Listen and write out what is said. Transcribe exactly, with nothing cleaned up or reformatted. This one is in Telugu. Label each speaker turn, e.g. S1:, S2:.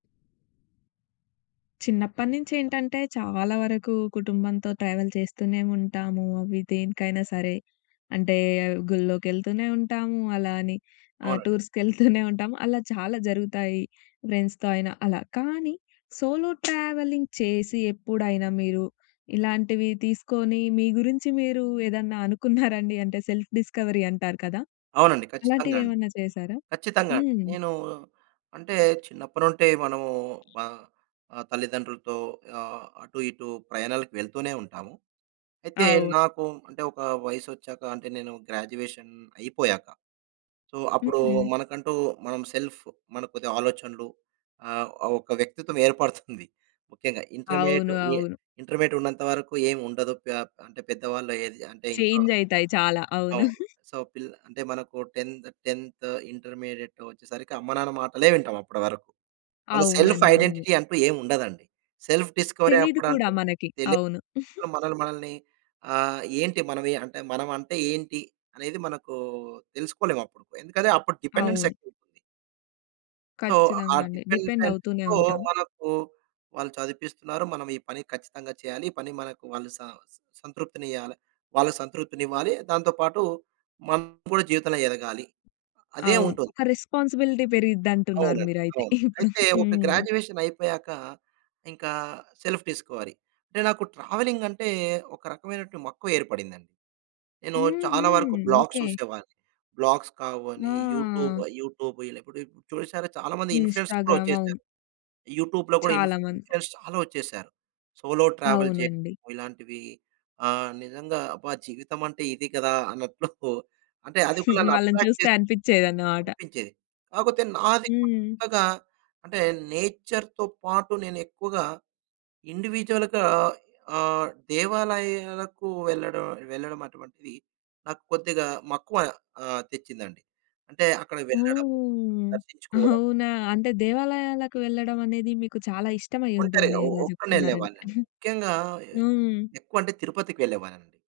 S1: చిన్నప్పటినుంచి ఏంటంటే చాలా వరకు కుటుంబంతో ట్రావెల్ చేస్తూనే ఉంటాము. అవి దేనికైనా సరే. అంటే గుళ్ళో‌కెళ్తూనే ఉంటాము. అలా అని ఆహ్,
S2: అవునండి.
S1: టూర్స్‌కెళ్తూనే ఉంటాము. అలా చాలా జరుగుతాయి ఫ్రెండ్స్‌తో అయినా అలా. కానీ సోలో ట్రావెలింగ్ చేసి ఎప్పుడైనా "మీరు ఇలాంటివి తీసుకొని మీ గురించి మీరు ఏదన్నా అనుకున్నారండి?" అంటే సెల్ఫ్ డిస్కవరీ అంటారు కదా!
S2: అవునండి. ఖచ్చితంగా
S1: అలాంటివి
S2: అండి.
S1: ఏమన్నా చేశారా?
S2: ఖచ్చితంగా అండీ.
S1: హ్మ్.
S2: నేను అంటే చిన్నప్పటి నుండి మనము మా తల్లిదండ్రులతో ఆహ్, అటు ఇటు ప్రయాణాలకు వెళ్తూనే ఉంటాము. అయితే
S1: అవు
S2: నాకు అంటే ఒక వయసొచ్చాక అంటే, నేను గ్రాడ్యుయేషన్ అయిపోయాక. సో, అప్పుడు
S1: హుహు.
S2: మనకంటూ మనం సెల్ఫ్ మన కొద్దిగా ఆలోచనలు ఆహ్, ఒక వ్యక్తిత్వం ఏర్పడుతుంది. ముఖ్యంగా ఇంటర్మీడియేట్
S1: అవును.
S2: ఏ
S1: అవును.
S2: ఇంటర్మీడియేట్ ఉన్నంత వరకు ఏముండదు. పే అంటే పెద్దవాళ్ళు ఏది అంటే ఇంట్లో
S1: చేంజ్ అయితాయి చాలా. అవును.
S2: అవును. సో, పి అంటే మనకు టెంత్ టెంత్ ఇంటర్మీడియేట్ వచ్చేసరికి అమ్మ-నాన్న మాటలే వింటాం అప్పటి వరకు. మన సెల్ఫ్
S1: అవునండి. నిజం.
S2: ఐడెంటిటీ అంటూ ఏముండదండి. సెల్ఫ్ డిస్కవరీ
S1: తెలీదు కూడా మనకి.
S2: అన్నపుడు
S1: అవును.
S2: మన మనల్ని ఆహ్, ఏంటి అంటే మనం అంటే ఏంటి అనేది మనకు తెలుసుకోలేం అప్పుడు. ఎందుకంటే, అప్పుడు డిపెండెన్సీ
S1: అవును.
S2: ఎక్కువుంటుంది సో, ఆ
S1: కచ్చితంగా అండి. డిపెండ్ అవుతూనే
S2: డిపెండెన్స్‌తో
S1: ఉంటాం.
S2: మనకు వాళ్ళు చదివిపిస్తున్నారు. మనం ఈ పని కచ్చితంగా చేయాలి. ఈ పని మనకు వాళ్ళు సం సంతృప్తిని ఇయ్యాలి. వాళ్ళ సంతృప్తిని ఇవ్వాలి. దాంతో పాటు మనం కూడా జీవితంలో ఎదగాలి. అదే
S1: అవును.
S2: ఉంటుంది.
S1: ఒక రెస్‌పాన్స్‌బిలిటీ పెరిగిద్దంటున్నారు
S2: అవునండి.
S1: మీరైతే
S2: అవును.
S1: ఇప్పుడు.
S2: అయితే ఒక
S1: హ్మ్.
S2: గ్రాడ్యుయేషన్ అయిపోయాక ఇంకా సెల్ఫ్ డిస్కవరీ. అంటే నాకు ట్రావెలింగ్ అంటే ఒక రకమైనటువంటి మక్కువేర్పడిందండి. నేను
S1: హ్మ్.
S2: చాలా వరకు
S1: హ్మ్.
S2: Blogs
S1: okay.
S2: చూసేవాడిని. బ్లాగ్స్ కావని, యూట్యూబ్
S1: ఆ!
S2: యూట్యూబ్ ఇలా కూడా చూసారా చాలా మంది ఇన్‌ఫ్లూ‌యన్సర్స్ కూడా
S1: ఇన్‌స్టా‌గ్రామ్. అవును.
S2: వచ్చేసారు. యూట్యూబ్‌లో కూడా
S1: చాలా మంది.
S2: ఇన్‌ఫ్లూ‌యన్సర్స్ చాలా వచ్చేసారు. సోలో ట్రావెల్ చేయడం
S1: అవునండి.
S2: ఇలాంటివి ఆ! నిజంగా అబ్బా జీవితం అంటే ఇది కదా అన్నట్లు అంటే అది కూడా
S1: వాళ్ళని
S2: అట్రాక్ట్
S1: చూస్తే
S2: చేస్తుంది.
S1: అనిపించేదన్నమాట.
S2: కనిపించేది. కాకపోతే నాది
S1: హ్మ్.
S2: కొత్తగా అంటే నేచర్‌తో పాటు నేను ఎక్కువగా ఇండివిడ్యువల్‌గా ఆహ్, దేవాలయాలకు వెళ్లడం వెళ్లడం అటువంటిది నాకు కొద్దిగా మక్కువ ఆహ్, తెచ్చిందండి. అంటే అక్కడకి వెళ్ళడం,
S1: ఓహ్!
S2: దర్శించుకోవడం.
S1: అవునా! అంటే దేవాలయాలకు వెళ్ళడం అనేది మీకు చాలా ఇష్టమై
S2: ఒంటరిగా.
S1: ఉంటుంది.
S2: ఒ
S1: ఇలా
S2: ఒక్కడినే
S1: చెప్తున్నారంటే.
S2: వెళ్ళేవాణ్ణినండి. ముఖ్యంగా
S1: హ్మ్.
S2: ఎక్కువ అంటే తిరుపతికెళ్ళేవాడినండి.